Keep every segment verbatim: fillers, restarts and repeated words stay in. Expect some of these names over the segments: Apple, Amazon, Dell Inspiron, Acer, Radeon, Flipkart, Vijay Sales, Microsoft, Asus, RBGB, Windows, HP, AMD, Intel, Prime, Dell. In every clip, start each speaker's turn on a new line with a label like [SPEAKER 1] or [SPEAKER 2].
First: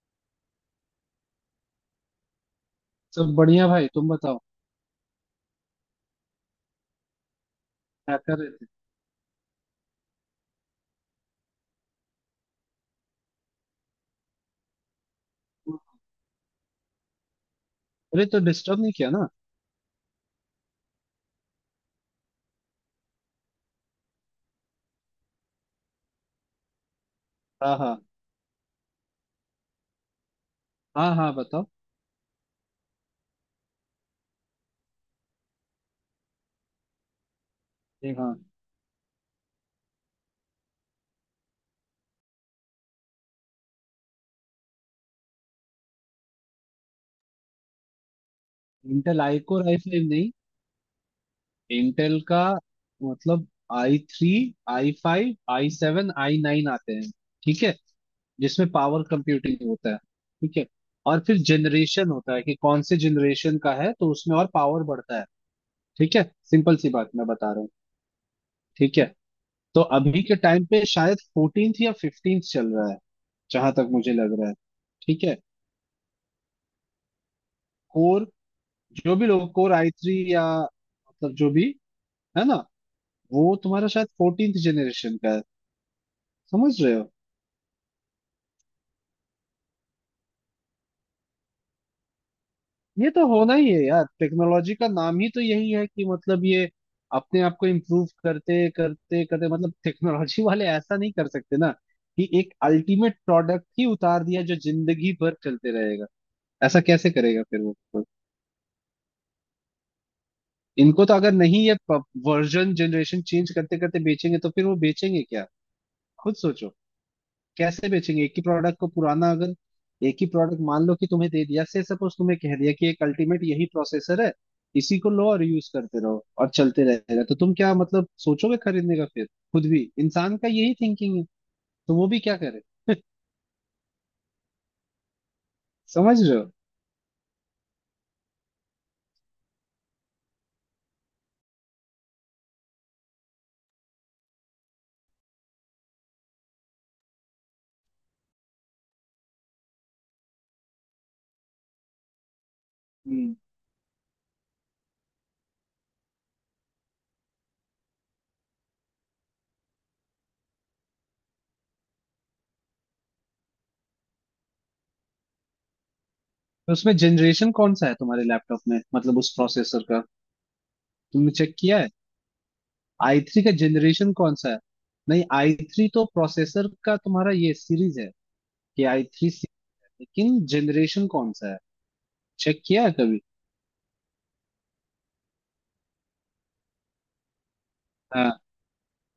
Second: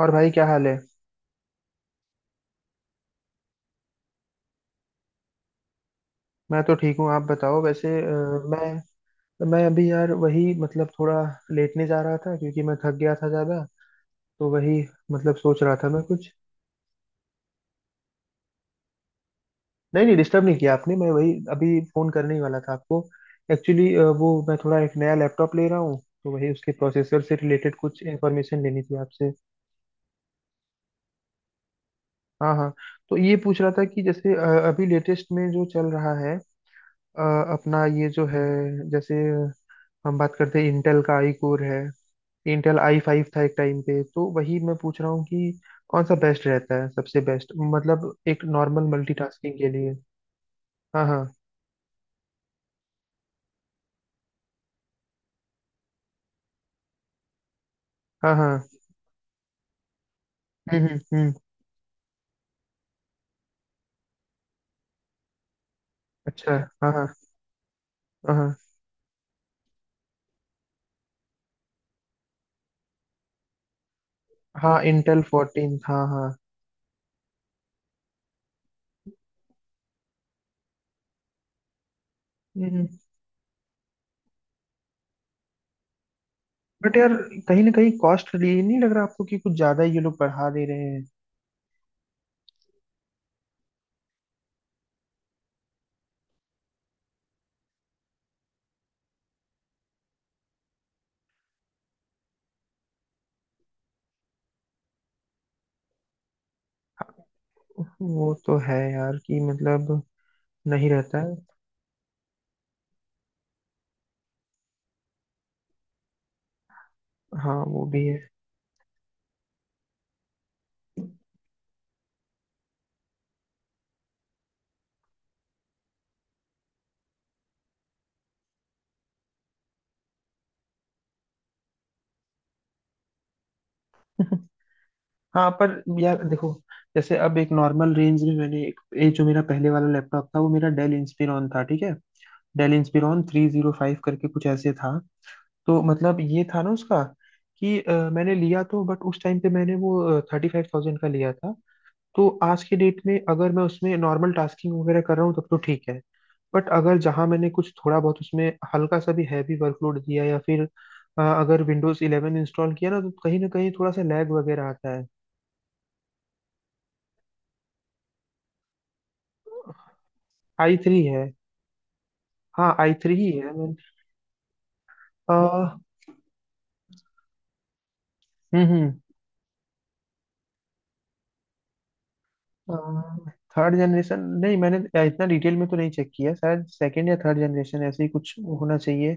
[SPEAKER 1] और भाई क्या हाल है।
[SPEAKER 2] सब बढ़िया भाई, तुम बताओ
[SPEAKER 1] मैं तो ठीक हूँ, आप बताओ। वैसे,
[SPEAKER 2] क्या कर
[SPEAKER 1] अ,
[SPEAKER 2] रहे थे।
[SPEAKER 1] मैं मैं अभी यार वही मतलब थोड़ा लेटने जा रहा था क्योंकि मैं थक गया था ज़्यादा। तो वही मतलब सोच रहा था मैं कुछ।
[SPEAKER 2] अरे तो डिस्टर्ब नहीं किया ना?
[SPEAKER 1] नहीं नहीं, डिस्टर्ब नहीं किया आपने। मैं वही अभी फ़ोन करने ही वाला था आपको, एक्चुअली। वो मैं थोड़ा एक नया लैपटॉप ले रहा हूँ, तो वही उसके प्रोसेसर से रिलेटेड
[SPEAKER 2] हाँ
[SPEAKER 1] कुछ
[SPEAKER 2] हाँ,
[SPEAKER 1] इन्फॉर्मेशन लेनी थी आपसे।
[SPEAKER 2] हाँ हाँ बताओ।
[SPEAKER 1] हाँ हाँ। तो ये पूछ रहा था कि जैसे अ, अभी लेटेस्ट में जो चल रहा है, अ, अपना ये
[SPEAKER 2] एक,
[SPEAKER 1] जो
[SPEAKER 2] हाँ।
[SPEAKER 1] है, जैसे हम बात करते हैं इंटेल का आई कोर है। इंटेल आई फाइव था एक टाइम पे, तो वही मैं पूछ रहा हूँ कि कौन सा बेस्ट रहता है, सबसे बेस्ट मतलब एक normal
[SPEAKER 2] Intel i
[SPEAKER 1] multitasking
[SPEAKER 2] core
[SPEAKER 1] के
[SPEAKER 2] आई
[SPEAKER 1] लिए।
[SPEAKER 2] फाइव नहीं,
[SPEAKER 1] हाँ हाँ।
[SPEAKER 2] इंटेल का मतलब i three, i five, i seven, i nine आते हैं। ठीक है।
[SPEAKER 1] हाँ हाँ।
[SPEAKER 2] जिसमें पावर कंप्यूटिंग होता है, ठीक है।
[SPEAKER 1] हम्म हम्म
[SPEAKER 2] और
[SPEAKER 1] हम्म,
[SPEAKER 2] फिर जनरेशन होता है कि कौन से जनरेशन का है, तो उसमें और पावर बढ़ता है। ठीक है,
[SPEAKER 1] अच्छा।
[SPEAKER 2] सिंपल सी
[SPEAKER 1] हाँ हाँ।
[SPEAKER 2] बात मैं बता रहा हूँ।
[SPEAKER 1] हाँ
[SPEAKER 2] ठीक है। तो अभी के टाइम पे शायद फोर्टीन या फिफ्टीन चल रहा है, जहां तक मुझे लग रहा है।
[SPEAKER 1] हाँ इंटेल
[SPEAKER 2] ठीक है।
[SPEAKER 1] फोर्टीन हाँ हाँ।
[SPEAKER 2] कोर, जो भी लोग कोर आई थ्री या मतलब जो भी, है ना,
[SPEAKER 1] हम्म।
[SPEAKER 2] वो तुम्हारा शायद फोर्टींथ जनरेशन का है, समझ रहे
[SPEAKER 1] बट
[SPEAKER 2] हो।
[SPEAKER 1] यार कहीं ना कहीं कॉस्ट लिए नहीं लग रहा आपको कि कुछ ज्यादा ही ये लोग बढ़ा दे रहे हैं?
[SPEAKER 2] ये तो होना ही है यार, टेक्नोलॉजी का नाम ही तो यही है कि मतलब ये अपने आप को इम्प्रूव करते करते करते मतलब टेक्नोलॉजी वाले ऐसा नहीं कर सकते ना, कि एक अल्टीमेट प्रोडक्ट ही उतार दिया जो जिंदगी भर चलते रहेगा। ऐसा कैसे करेगा फिर वो कोई?
[SPEAKER 1] वो तो है यार कि मतलब नहीं
[SPEAKER 2] इनको तो
[SPEAKER 1] रहता
[SPEAKER 2] अगर
[SPEAKER 1] है।
[SPEAKER 2] नहीं, ये वर्जन जनरेशन चेंज करते करते बेचेंगे तो फिर वो बेचेंगे क्या, खुद सोचो।
[SPEAKER 1] हाँ वो
[SPEAKER 2] कैसे
[SPEAKER 1] भी है।
[SPEAKER 2] बेचेंगे एक ही प्रोडक्ट को पुराना अगर। एक ही प्रोडक्ट मान लो कि तुम्हें दे दिया, से सपोज तुम्हें कह दिया कि एक अल्टीमेट यही प्रोसेसर है, इसी को लो और यूज करते रहो और चलते रहेगा, तो तुम क्या मतलब सोचोगे खरीदने का फिर। खुद भी इंसान का यही थिंकिंग है, तो वो भी क्या करे,
[SPEAKER 1] हाँ पर।
[SPEAKER 2] समझ
[SPEAKER 1] यार
[SPEAKER 2] रहे हो।
[SPEAKER 1] देखो, जैसे अब एक नॉर्मल रेंज में मैंने एक ये जो मेरा पहले वाला लैपटॉप था, वो मेरा डेल इंस्पिरॉन था, ठीक है। Dell Inspiron three zero five करके कुछ ऐसे था। तो मतलब ये था ना उसका कि अ, मैंने लिया तो, बट उस टाइम पे मैंने वो थर्टी फाइव थाउजेंड का लिया था। तो आज के डेट में
[SPEAKER 2] हम्म।
[SPEAKER 1] अगर मैं उसमें नॉर्मल टास्किंग वगैरह कर रहा हूँ तब तो ठीक है, बट अगर जहाँ मैंने कुछ थोड़ा बहुत उसमें हल्का सा भी हैवी वर्कलोड दिया, या फिर अ, अगर विंडोज इलेवन इंस्टॉल किया ना, तो कहीं ना कहीं थोड़ा सा लैग वगैरह आता है।
[SPEAKER 2] तो उसमें जनरेशन कौन सा है तुम्हारे लैपटॉप में, मतलब उस प्रोसेसर का,
[SPEAKER 1] आई थ्री है।
[SPEAKER 2] तुमने चेक किया है?
[SPEAKER 1] हाँ आई थ्री
[SPEAKER 2] आई
[SPEAKER 1] ही है
[SPEAKER 2] थ्री का
[SPEAKER 1] मैंने।
[SPEAKER 2] जनरेशन कौन सा है? नहीं,
[SPEAKER 1] अ,
[SPEAKER 2] आई थ्री तो प्रोसेसर का तुम्हारा ये सीरीज है कि
[SPEAKER 1] हम्म
[SPEAKER 2] आई थ्री, लेकिन जनरेशन कौन सा है, चेक किया है कभी?
[SPEAKER 1] हम्म। Third generation. नहीं मैंने इतना डिटेल में तो नहीं चेक किया, शायद सेकंड या थर्ड जनरेशन ऐसे ही
[SPEAKER 2] हाँ,
[SPEAKER 1] कुछ होना चाहिए।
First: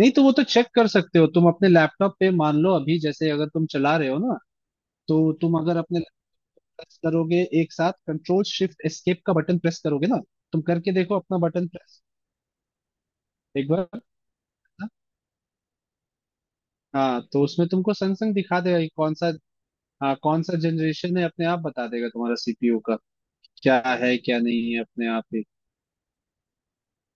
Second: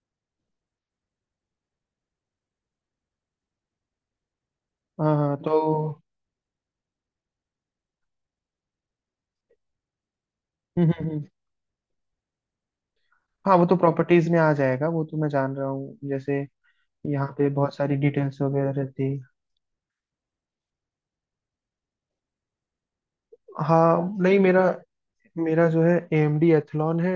[SPEAKER 2] नहीं तो वो तो चेक कर सकते हो तुम अपने लैपटॉप पे, मान लो अभी जैसे अगर तुम चला रहे हो ना,
[SPEAKER 1] हाँ
[SPEAKER 2] तो
[SPEAKER 1] हाँ तो।
[SPEAKER 2] तुम अगर अपने प्रेस करोगे एक साथ कंट्रोल शिफ्ट एस्केप का बटन प्रेस करोगे ना, तुम
[SPEAKER 1] हम्म
[SPEAKER 2] करके
[SPEAKER 1] हम्म
[SPEAKER 2] देखो
[SPEAKER 1] हम्म।
[SPEAKER 2] अपना बटन प्रेस
[SPEAKER 1] हाँ वो
[SPEAKER 2] एक
[SPEAKER 1] तो
[SPEAKER 2] बार।
[SPEAKER 1] प्रॉपर्टीज में आ जाएगा, वो तो मैं जान रहा हूँ, जैसे
[SPEAKER 2] हाँ,
[SPEAKER 1] यहाँ
[SPEAKER 2] तो
[SPEAKER 1] पे
[SPEAKER 2] उसमें
[SPEAKER 1] बहुत
[SPEAKER 2] तुमको
[SPEAKER 1] सारी
[SPEAKER 2] संग संग
[SPEAKER 1] डिटेल्स
[SPEAKER 2] दिखा
[SPEAKER 1] वगैरह
[SPEAKER 2] देगा कि
[SPEAKER 1] रहती
[SPEAKER 2] कौन
[SPEAKER 1] है।
[SPEAKER 2] सा। हाँ कौन सा जनरेशन है अपने आप बता देगा तुम्हारा सीपीयू का। क्या
[SPEAKER 1] हाँ
[SPEAKER 2] है
[SPEAKER 1] नहीं,
[SPEAKER 2] क्या
[SPEAKER 1] मेरा
[SPEAKER 2] नहीं है अपने आप ही।
[SPEAKER 1] मेरा जो है ए एम डी एथलॉन है।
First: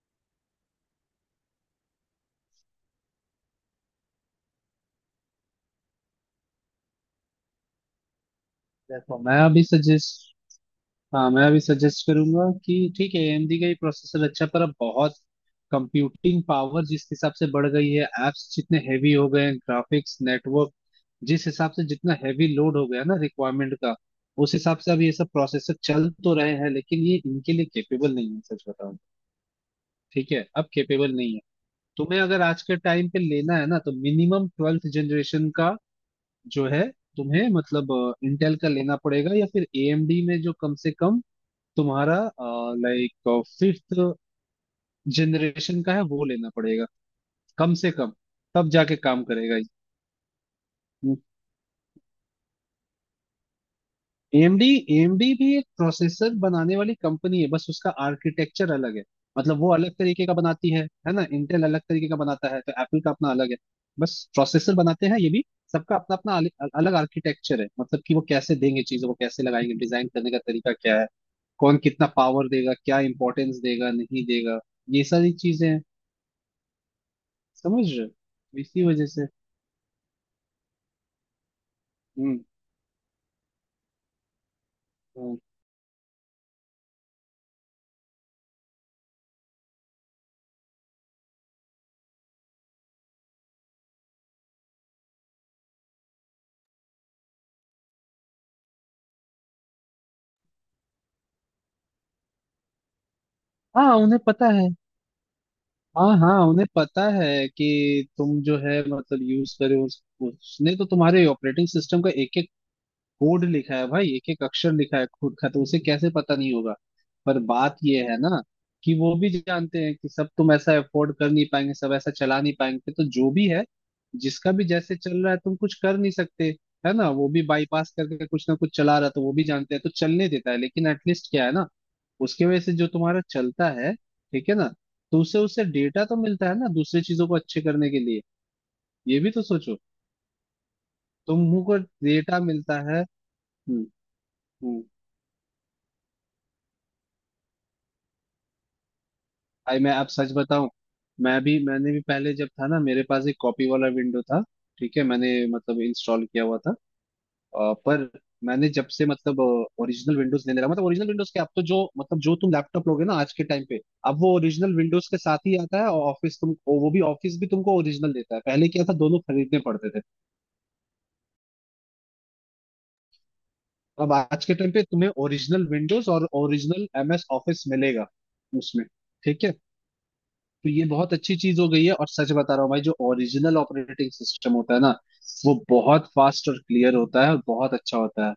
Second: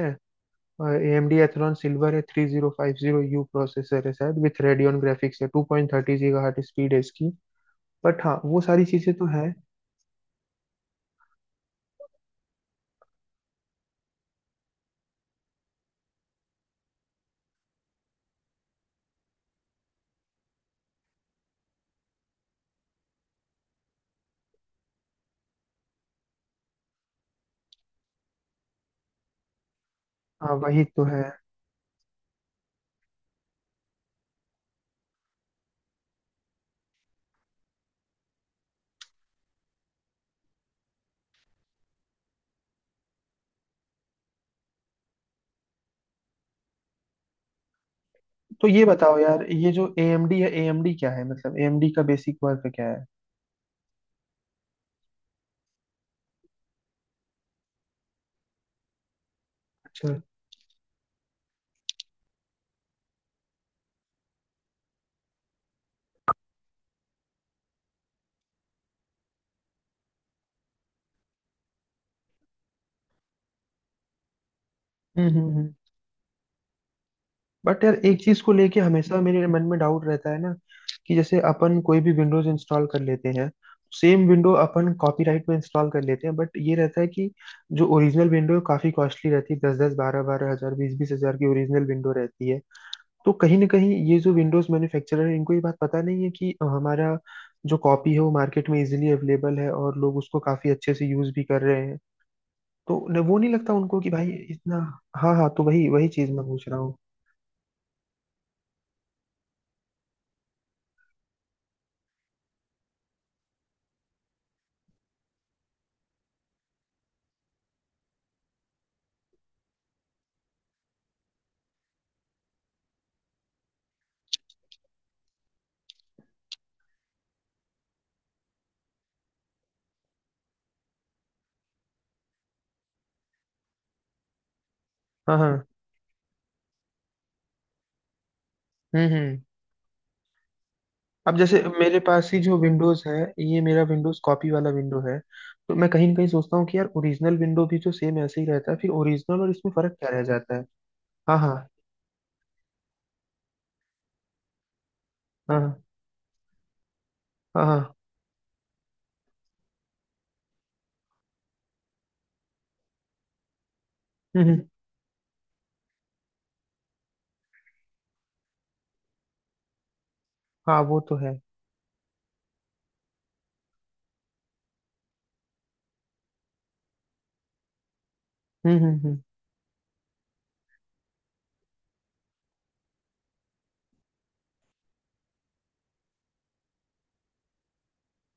[SPEAKER 1] A M D Athlon silver है, three zero five zero U processor है शायद, विथ रेडियन ग्राफिक्स है, two point thirty gigahertz speed है इसकी। बट हाँ वो सारी चीजें
[SPEAKER 2] देखो
[SPEAKER 1] तो
[SPEAKER 2] मैं
[SPEAKER 1] है।
[SPEAKER 2] अभी सजेस्ट, हाँ मैं अभी सजेस्ट करूंगा कि ठीक है एएमडी का ही प्रोसेसर अच्छा, पर अब बहुत कंप्यूटिंग पावर जिस हिसाब से बढ़ गई है, एप्स जितने हैवी हो गए हैं, ग्राफिक्स नेटवर्क जिस हिसाब से जितना हैवी लोड हो गया ना रिक्वायरमेंट का, उस हिसाब से अब ये सब प्रोसेसर चल तो रहे हैं लेकिन ये इनके लिए केपेबल नहीं है, सच बताऊं। ठीक है,
[SPEAKER 1] हाँ
[SPEAKER 2] अब
[SPEAKER 1] वही तो
[SPEAKER 2] केपेबल
[SPEAKER 1] है।
[SPEAKER 2] नहीं है। तुम्हें अगर आज के टाइम पे लेना है ना, तो मिनिमम ट्वेल्थ जनरेशन का जो है, तुम्हें मतलब इंटेल का लेना पड़ेगा, या फिर एएमडी में जो कम से कम तुम्हारा, लाइक, फिफ्थ जनरेशन का है वो लेना पड़ेगा, कम से कम,
[SPEAKER 1] तो
[SPEAKER 2] तब
[SPEAKER 1] ये
[SPEAKER 2] जाके
[SPEAKER 1] बताओ
[SPEAKER 2] काम
[SPEAKER 1] यार,
[SPEAKER 2] करेगा।
[SPEAKER 1] ये जो एएमडी है, ए एम डी क्या
[SPEAKER 2] ये
[SPEAKER 1] है, मतलब ए एम डी का बेसिक वर्क क्या है?
[SPEAKER 2] एएमडी, एएमडी भी एक प्रोसेसर बनाने वाली कंपनी है, बस उसका आर्किटेक्चर अलग है, मतलब वो अलग
[SPEAKER 1] अच्छा।
[SPEAKER 2] तरीके का बनाती है है ना। इंटेल अलग तरीके का बनाता है, तो एप्पल का अपना अलग है। बस प्रोसेसर बनाते हैं ये भी। सबका अपना अपना अल- अल- अलग आर्किटेक्चर है, मतलब कि वो कैसे देंगे, चीजों को कैसे लगाएंगे, डिजाइन करने का तरीका क्या है, कौन कितना पावर देगा, क्या इंपॉर्टेंस देगा नहीं देगा, ये
[SPEAKER 1] हम्म
[SPEAKER 2] सारी
[SPEAKER 1] हम्म
[SPEAKER 2] चीजें
[SPEAKER 1] हम्म।
[SPEAKER 2] हैं,
[SPEAKER 1] बट
[SPEAKER 2] समझ
[SPEAKER 1] यार
[SPEAKER 2] रहे
[SPEAKER 1] एक चीज को
[SPEAKER 2] हो,
[SPEAKER 1] लेके
[SPEAKER 2] इसी वजह
[SPEAKER 1] हमेशा
[SPEAKER 2] से।
[SPEAKER 1] मेरे मन में डाउट रहता है ना, कि जैसे अपन कोई भी
[SPEAKER 2] हम्म
[SPEAKER 1] विंडोज इंस्टॉल कर लेते हैं, सेम विंडो अपन
[SPEAKER 2] हम्म।
[SPEAKER 1] कॉपीराइट में इंस्टॉल कर लेते हैं, बट ये रहता है कि जो ओरिजिनल विंडो है काफी कॉस्टली रहती है। दस दस बारह बारह हजार, बीस बीस हजार की ओरिजिनल विंडो रहती है। तो कहीं ना कहीं ये जो विंडोज मैन्युफैक्चरर है, इनको ये बात पता नहीं है कि हमारा जो कॉपी है वो मार्केट में इजीली अवेलेबल है, और लोग उसको काफी अच्छे से यूज भी कर रहे हैं। तो न, वो नहीं लगता
[SPEAKER 2] हाँ,
[SPEAKER 1] उनको कि
[SPEAKER 2] उन्हें
[SPEAKER 1] भाई
[SPEAKER 2] पता है।
[SPEAKER 1] इतना। हाँ हाँ, तो वही वही
[SPEAKER 2] हाँ
[SPEAKER 1] चीज
[SPEAKER 2] हाँ,
[SPEAKER 1] मैं
[SPEAKER 2] उन्हें
[SPEAKER 1] पूछ रहा हूँ।
[SPEAKER 2] पता है कि तुम जो है मतलब यूज करे उस, उसने तो तुम्हारे ऑपरेटिंग सिस्टम का एक एक कोड लिखा है भाई, एक एक अक्षर लिखा है खुद का, तो उसे कैसे पता नहीं होगा। पर बात ये है ना कि वो भी जानते हैं कि सब तुम ऐसा अफोर्ड कर नहीं पाएंगे, सब ऐसा चला नहीं पाएंगे, तो जो भी है, जिसका भी जैसे चल रहा है, तुम कुछ कर नहीं सकते, है ना। वो भी बाईपास करके कुछ ना कुछ चला रहा है, तो वो भी जानते हैं, तो चलने देता है, लेकिन एटलीस्ट क्या है ना, उसके वजह से जो तुम्हारा चलता है, ठीक है ना, तो उससे
[SPEAKER 1] हाँ हाँ।
[SPEAKER 2] उससे डेटा तो मिलता है ना दूसरी चीजों को अच्छे करने के लिए,
[SPEAKER 1] हम्म
[SPEAKER 2] ये भी
[SPEAKER 1] हम्म।
[SPEAKER 2] तो सोचो।
[SPEAKER 1] अब जैसे
[SPEAKER 2] तुम को
[SPEAKER 1] मेरे पास ही
[SPEAKER 2] डेटा
[SPEAKER 1] जो
[SPEAKER 2] मिलता
[SPEAKER 1] विंडोज
[SPEAKER 2] है।
[SPEAKER 1] है, ये मेरा
[SPEAKER 2] हम्म
[SPEAKER 1] विंडोज कॉपी वाला
[SPEAKER 2] हम्म।
[SPEAKER 1] विंडो है। तो मैं कहीं ना कहीं सोचता हूँ कि यार ओरिजिनल विंडो भी तो सेम ऐसे ही रहता है, फिर ओरिजिनल और इसमें
[SPEAKER 2] भाई मैं
[SPEAKER 1] फर्क
[SPEAKER 2] अब
[SPEAKER 1] क्या रह
[SPEAKER 2] सच
[SPEAKER 1] जाता है?
[SPEAKER 2] बताऊं,
[SPEAKER 1] हाँ
[SPEAKER 2] मैं भी
[SPEAKER 1] हाँ।
[SPEAKER 2] मैंने भी पहले, जब था ना, मेरे पास एक कॉपी वाला विंडो था, ठीक है, मैंने
[SPEAKER 1] हाँ
[SPEAKER 2] मतलब
[SPEAKER 1] हाँ।
[SPEAKER 2] इंस्टॉल किया हुआ था।
[SPEAKER 1] हाँ
[SPEAKER 2] अ,
[SPEAKER 1] हाँ।
[SPEAKER 2] पर मैंने जब से मतलब ओरिजिनल विंडोज लेने लगा, मतलब ओरिजिनल विंडोज के, अब तो जो मतलब जो तुम लैपटॉप लोगे ना आज के टाइम पे, अब वो
[SPEAKER 1] हम्म हम्म,
[SPEAKER 2] ओरिजिनल विंडोज के साथ ही आता है, और ऑफिस तुम वो वो भी ऑफिस भी तुमको ओरिजिनल देता है। पहले क्या था, दोनों खरीदने पड़ते थे।
[SPEAKER 1] हाँ वो तो है।
[SPEAKER 2] अब आज के टाइम पे तुम्हें ओरिजिनल विंडोज और ओरिजिनल एमएस ऑफिस मिलेगा
[SPEAKER 1] हम्म
[SPEAKER 2] उसमें,
[SPEAKER 1] हम्म हम्म।
[SPEAKER 2] ठीक है। तो ये बहुत अच्छी चीज हो गई है। और सच बता रहा हूँ भाई, जो ओरिजिनल ऑपरेटिंग सिस्टम होता है ना, वो बहुत फास्ट और क्लियर होता है, और बहुत अच्छा होता है।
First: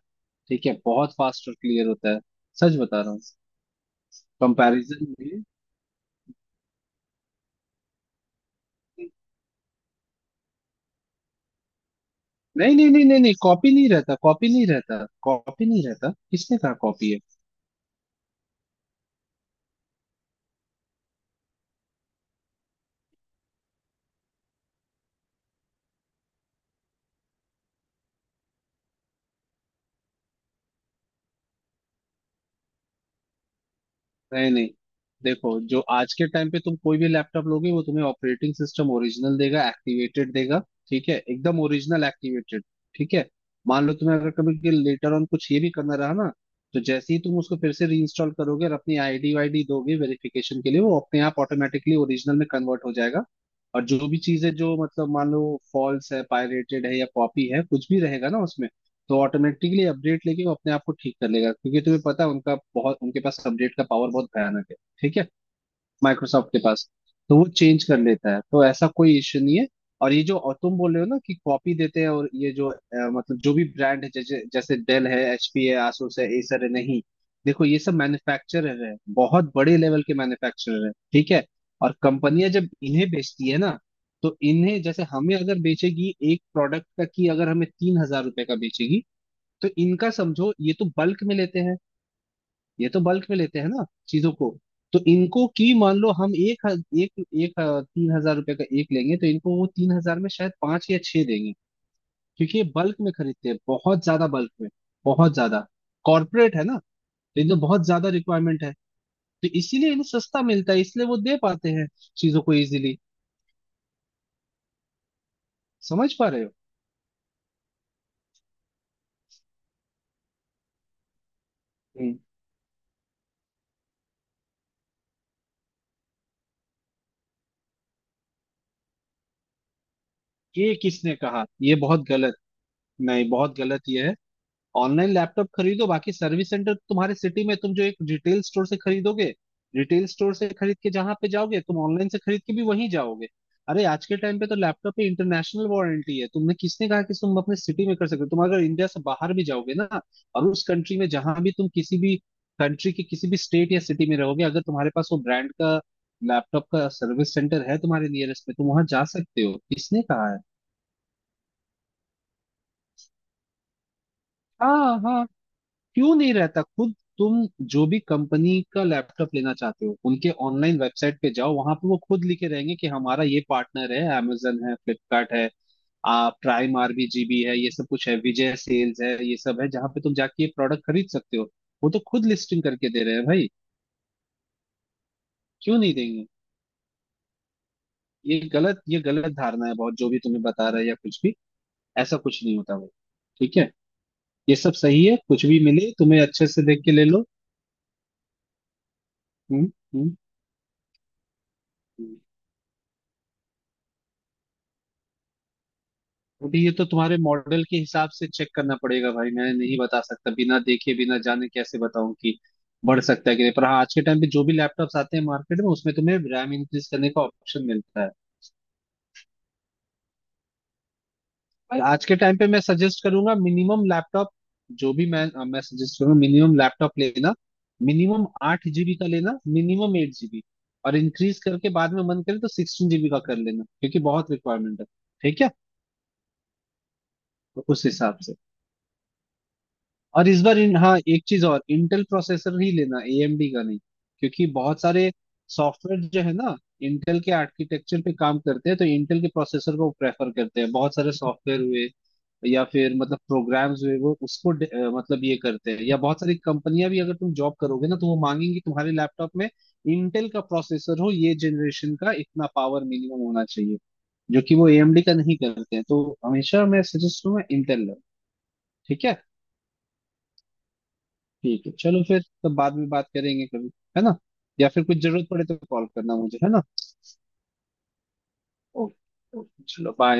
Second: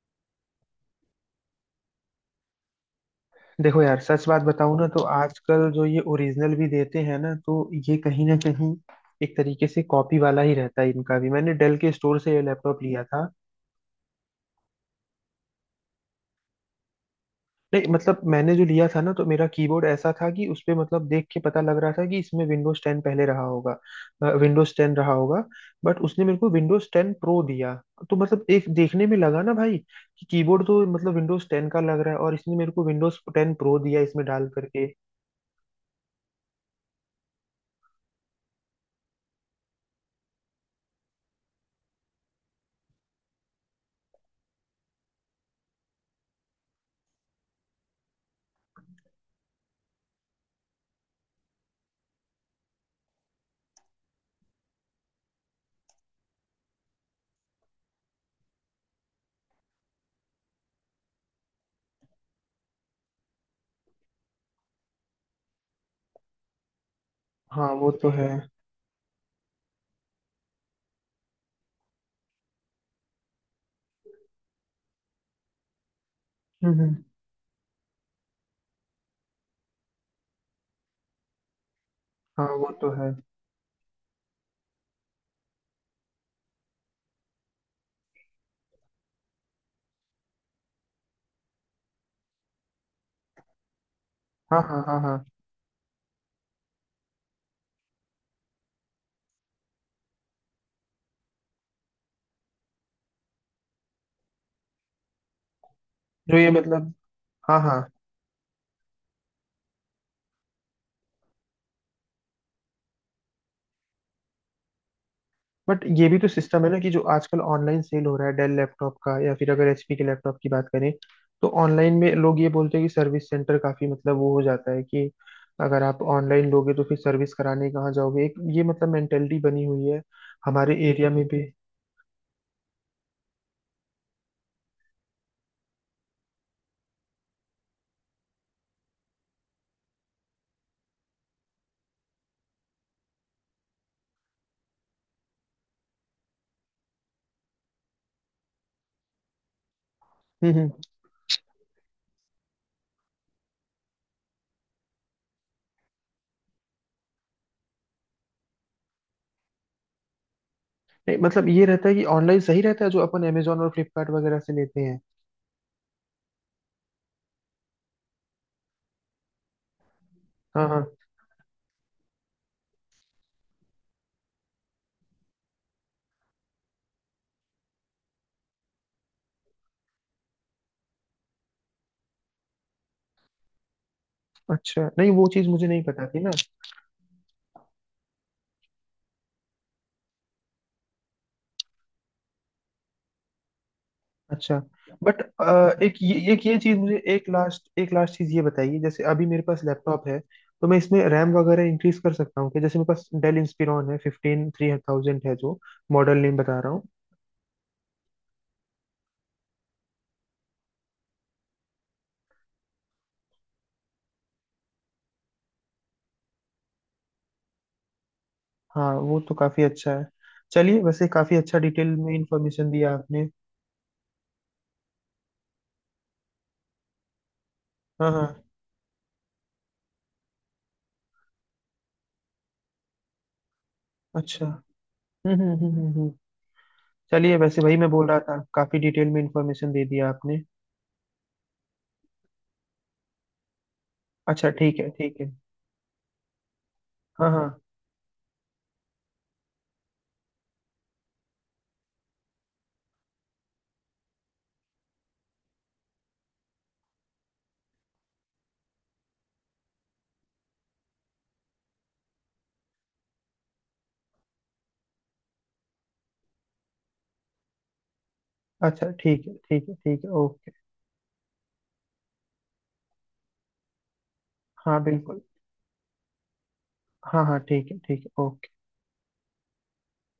[SPEAKER 2] ठीक है, बहुत फास्ट और क्लियर होता है, सच बता रहा हूँ,
[SPEAKER 1] देखो यार सच बात बताऊं ना, तो
[SPEAKER 2] कंपैरिजन में।
[SPEAKER 1] आजकल जो ये ओरिजिनल भी देते हैं ना, तो ये कहीं ना कहीं एक तरीके से कॉपी वाला ही रहता है इनका भी। मैंने डेल के स्टोर से ये
[SPEAKER 2] नहीं
[SPEAKER 1] लैपटॉप
[SPEAKER 2] नहीं
[SPEAKER 1] लिया
[SPEAKER 2] नहीं नहीं
[SPEAKER 1] था।
[SPEAKER 2] नहीं, कॉपी नहीं रहता, कॉपी नहीं रहता, कॉपी नहीं रहता, किसने कहा कॉपी है।
[SPEAKER 1] नहीं मतलब, मैंने जो लिया था ना, तो मेरा कीबोर्ड ऐसा था कि उस पे मतलब देख के पता लग रहा था कि इसमें विंडोज टेन पहले रहा होगा। विंडोज टेन रहा होगा, बट उसने मेरे को विंडोज टेन प्रो दिया। तो मतलब एक देखने में लगा ना भाई, कि कीबोर्ड तो मतलब विंडोज टेन का लग रहा है, और इसने मेरे को विंडोज टेन प्रो दिया इसमें डाल
[SPEAKER 2] नहीं नहीं,
[SPEAKER 1] करके।
[SPEAKER 2] देखो जो आज के टाइम पे तुम कोई भी लैपटॉप लोगे, वो तुम्हें ऑपरेटिंग सिस्टम ओरिजिनल देगा, एक्टिवेटेड देगा। ठीक है, एकदम ओरिजिनल एक्टिवेटेड, ठीक है। मान लो तुम्हें अगर कभी लेटर ऑन कुछ ये भी करना रहा ना, तो जैसे ही तुम उसको फिर से रीइंस्टॉल करोगे और अपनी आईडी वाईडी दोगे वेरिफिकेशन के लिए, वो अपने आप ऑटोमेटिकली ओरिजिनल में कन्वर्ट हो जाएगा। और जो भी चीजें जो मतलब, मान लो फॉल्स है, पायरेटेड है, या कॉपी है, कुछ भी रहेगा ना उसमें, तो ऑटोमेटिकली अपडेट लेके वो अपने आप को ठीक कर लेगा, क्योंकि तुम्हें पता है उनका बहुत, उनके पास अपडेट का पावर बहुत भयानक है, ठीक है, माइक्रोसॉफ्ट के पास। तो वो
[SPEAKER 1] हाँ
[SPEAKER 2] चेंज
[SPEAKER 1] वो
[SPEAKER 2] कर
[SPEAKER 1] तो है।
[SPEAKER 2] लेता है, तो ऐसा कोई इश्यू नहीं है। और ये जो, और तुम बोल रहे हो ना कि कॉपी देते हैं, और ये जो अ, मतलब जो भी ब्रांड है, जैसे जैसे डेल है, एचपी है, asus है, acer है,
[SPEAKER 1] हम्म
[SPEAKER 2] नहीं
[SPEAKER 1] हम्म।
[SPEAKER 2] देखो ये सब मैन्युफैक्चरर है, बहुत बड़े लेवल के मैन्युफैक्चरर है, ठीक है। और
[SPEAKER 1] हाँ
[SPEAKER 2] कंपनियां जब
[SPEAKER 1] वो तो
[SPEAKER 2] इन्हें
[SPEAKER 1] है।
[SPEAKER 2] बेचती है ना, तो इन्हें, जैसे हमें अगर बेचेगी एक प्रोडक्ट का, की अगर हमें तीन हजार रुपए का बेचेगी, तो इनका समझो ये तो बल्क में लेते हैं, ये तो बल्क में लेते हैं ना चीजों को।
[SPEAKER 1] हाँ हाँ।
[SPEAKER 2] तो
[SPEAKER 1] हाँ हाँ।
[SPEAKER 2] इनको, की मान लो हम एक हज- एक एक अ, तीन हजार रुपए का एक लेंगे, तो इनको वो तीन हजार में शायद पांच या छह देंगे, क्योंकि ये बल्क में खरीदते हैं, बहुत ज्यादा बल्क में, बहुत ज्यादा।
[SPEAKER 1] जो ये
[SPEAKER 2] कॉर्पोरेट है ना,
[SPEAKER 1] मतलब।
[SPEAKER 2] तो इनको
[SPEAKER 1] हाँ हाँ।
[SPEAKER 2] बहुत ज्यादा रिक्वायरमेंट है, तो इसीलिए इन्हें सस्ता मिलता है, इसलिए वो दे पाते हैं चीजों को इजीली,
[SPEAKER 1] बट ये
[SPEAKER 2] समझ
[SPEAKER 1] भी तो
[SPEAKER 2] पा रहे हो।
[SPEAKER 1] सिस्टम है ना, कि जो आजकल ऑनलाइन सेल हो रहा है डेल लैपटॉप का, या फिर अगर एच पी के लैपटॉप की बात करें, तो ऑनलाइन में
[SPEAKER 2] हम्म।
[SPEAKER 1] लोग ये बोलते हैं कि सर्विस सेंटर काफी, मतलब वो हो जाता है कि अगर आप ऑनलाइन लोगे तो फिर सर्विस कराने कहाँ जाओगे। एक ये मतलब मेंटेलिटी बनी हुई है
[SPEAKER 2] ये
[SPEAKER 1] हमारे एरिया
[SPEAKER 2] किसने
[SPEAKER 1] में भी।
[SPEAKER 2] कहा, ये बहुत गलत। नहीं, बहुत गलत ये है। ऑनलाइन लैपटॉप खरीदो, बाकी सर्विस सेंटर तुम्हारे सिटी में, तुम जो एक रिटेल स्टोर से खरीदोगे, रिटेल स्टोर से खरीद के जहां पे जाओगे, तुम ऑनलाइन से खरीद के भी वहीं जाओगे। अरे आज के टाइम पे तो लैपटॉप पे इंटरनेशनल वारंटी है, तुमने, किसने कहा कि तुम अपने सिटी में कर सकते हो? तुम अगर इंडिया से बाहर भी जाओगे ना, और
[SPEAKER 1] हम्म
[SPEAKER 2] उस
[SPEAKER 1] हम्म।
[SPEAKER 2] कंट्री में जहां भी तुम, किसी भी कंट्री के किसी भी स्टेट या सिटी में रहोगे, अगर तुम्हारे पास वो ब्रांड का लैपटॉप का सर्विस सेंटर है तुम्हारे नियरेस्ट में, तुम वहां जा सकते हो, किसने कहा है।
[SPEAKER 1] नहीं, मतलब ये रहता है कि ऑनलाइन सही रहता है जो अपन अमेजोन और फ्लिपकार्ट वगैरह से लेते हैं।
[SPEAKER 2] हाँ हाँ, क्यों नहीं रहता, खुद तुम जो भी कंपनी का लैपटॉप लेना चाहते हो उनके
[SPEAKER 1] हाँ
[SPEAKER 2] ऑनलाइन
[SPEAKER 1] हाँ।
[SPEAKER 2] वेबसाइट पे जाओ, वहां पे वो खुद लिखे रहेंगे कि हमारा ये पार्टनर है, amazon है, फ्लिपकार्ट है, आ, प्राइम आरबीजीबी है, ये सब कुछ है, विजय सेल्स है, ये सब है, जहां पे तुम जाके ये प्रोडक्ट खरीद सकते हो। वो तो खुद लिस्टिंग करके दे रहे हैं भाई,
[SPEAKER 1] अच्छा, नहीं वो चीज़ मुझे
[SPEAKER 2] क्यों
[SPEAKER 1] नहीं
[SPEAKER 2] नहीं
[SPEAKER 1] पता थी
[SPEAKER 2] देंगे।
[SPEAKER 1] ना।
[SPEAKER 2] ये गलत, ये गलत धारणा है, बहुत जो भी तुम्हें बता रहा है या कुछ भी, ऐसा कुछ नहीं होता भाई, ठीक है। ये
[SPEAKER 1] अच्छा।
[SPEAKER 2] सब सही है,
[SPEAKER 1] बट
[SPEAKER 2] कुछ भी मिले
[SPEAKER 1] एक ये
[SPEAKER 2] तुम्हें
[SPEAKER 1] एक
[SPEAKER 2] अच्छे
[SPEAKER 1] ये
[SPEAKER 2] से
[SPEAKER 1] चीज
[SPEAKER 2] देख के
[SPEAKER 1] मुझे,
[SPEAKER 2] ले लो।
[SPEAKER 1] एक लास्ट एक लास्ट चीज ये बताइए, जैसे अभी मेरे पास
[SPEAKER 2] हम्म हम्म
[SPEAKER 1] लैपटॉप है, तो मैं इसमें रैम वगैरह इंक्रीज कर
[SPEAKER 2] हम्म।
[SPEAKER 1] सकता हूँ? कि जैसे मेरे पास डेल इंस्पिरॉन है, फिफ्टीन थ्री थाउजेंड है, जो मॉडल नेम बता
[SPEAKER 2] अभी ये
[SPEAKER 1] रहा हूँ।
[SPEAKER 2] तो तुम्हारे मॉडल के हिसाब से चेक करना पड़ेगा भाई, मैं नहीं बता सकता, बिना देखे बिना जाने कैसे बताऊं कि बढ़ सकता है कि नहीं, पर हाँ, आज के टाइम पे जो भी लैपटॉप्स आते हैं मार्केट में, उसमें तुम्हें रैम इंक्रीज करने का ऑप्शन मिलता है।
[SPEAKER 1] हाँ वो तो काफी अच्छा है। चलिए, वैसे काफी अच्छा
[SPEAKER 2] और
[SPEAKER 1] डिटेल
[SPEAKER 2] आज
[SPEAKER 1] में
[SPEAKER 2] के टाइम पे मैं
[SPEAKER 1] इंफॉर्मेशन दिया
[SPEAKER 2] सजेस्ट
[SPEAKER 1] आपने।
[SPEAKER 2] करूंगा मिनिमम लैपटॉप जो भी, मैं मैं सजेस्ट करूंगा मिनिमम लैपटॉप लेना,
[SPEAKER 1] हाँ हाँ।
[SPEAKER 2] मिनिमम आठ जीबी का लेना, मिनिमम एट जीबी। और इंक्रीज करके बाद में मन करे तो सिक्सटीन जीबी का कर लेना, क्योंकि बहुत
[SPEAKER 1] अच्छा।
[SPEAKER 2] रिक्वायरमेंट है,
[SPEAKER 1] हम्म
[SPEAKER 2] ठीक है।
[SPEAKER 1] हम्म हम्म हम्म हम्म। चलिए, वैसे
[SPEAKER 2] तो
[SPEAKER 1] वही
[SPEAKER 2] उस
[SPEAKER 1] मैं बोल रहा
[SPEAKER 2] हिसाब से।
[SPEAKER 1] था, काफी डिटेल में इंफॉर्मेशन दे दिया
[SPEAKER 2] और
[SPEAKER 1] आपने।
[SPEAKER 2] इस बार इन, हाँ एक चीज और, इंटेल प्रोसेसर ही लेना, एएमडी का नहीं, क्योंकि
[SPEAKER 1] अच्छा ठीक
[SPEAKER 2] बहुत
[SPEAKER 1] है
[SPEAKER 2] सारे
[SPEAKER 1] ठीक है।
[SPEAKER 2] सॉफ्टवेयर जो है ना इंटेल
[SPEAKER 1] हाँ
[SPEAKER 2] के
[SPEAKER 1] हाँ।
[SPEAKER 2] आर्किटेक्चर पे काम करते हैं, तो इंटेल के प्रोसेसर को प्रेफर करते हैं बहुत सारे सॉफ्टवेयर हुए या फिर मतलब प्रोग्राम्स हुए, वो उसको डे- अ, मतलब ये करते हैं, या बहुत सारी कंपनियां भी, अगर तुम जॉब करोगे ना तो वो मांगेंगी तुम्हारे लैपटॉप में इंटेल का प्रोसेसर हो, ये जनरेशन का इतना पावर मिनिमम होना चाहिए, जो कि वो एएमडी का नहीं करते हैं, तो हमेशा मैं सजेस्ट करूंगा इंटेल लो।
[SPEAKER 1] अच्छा
[SPEAKER 2] ठीक है,
[SPEAKER 1] ठीक है ठीक है ठीक है, ओके।
[SPEAKER 2] ठीक है चलो, फिर तो बाद में बात करेंगे कभी, है ना, या
[SPEAKER 1] हाँ
[SPEAKER 2] फिर कुछ
[SPEAKER 1] बिल्कुल।
[SPEAKER 2] जरूरत पड़े तो कॉल करना मुझे, है ना।
[SPEAKER 1] हाँ हाँ ठीक है ठीक है, ओके।
[SPEAKER 2] ओके ओके, चलो बाय।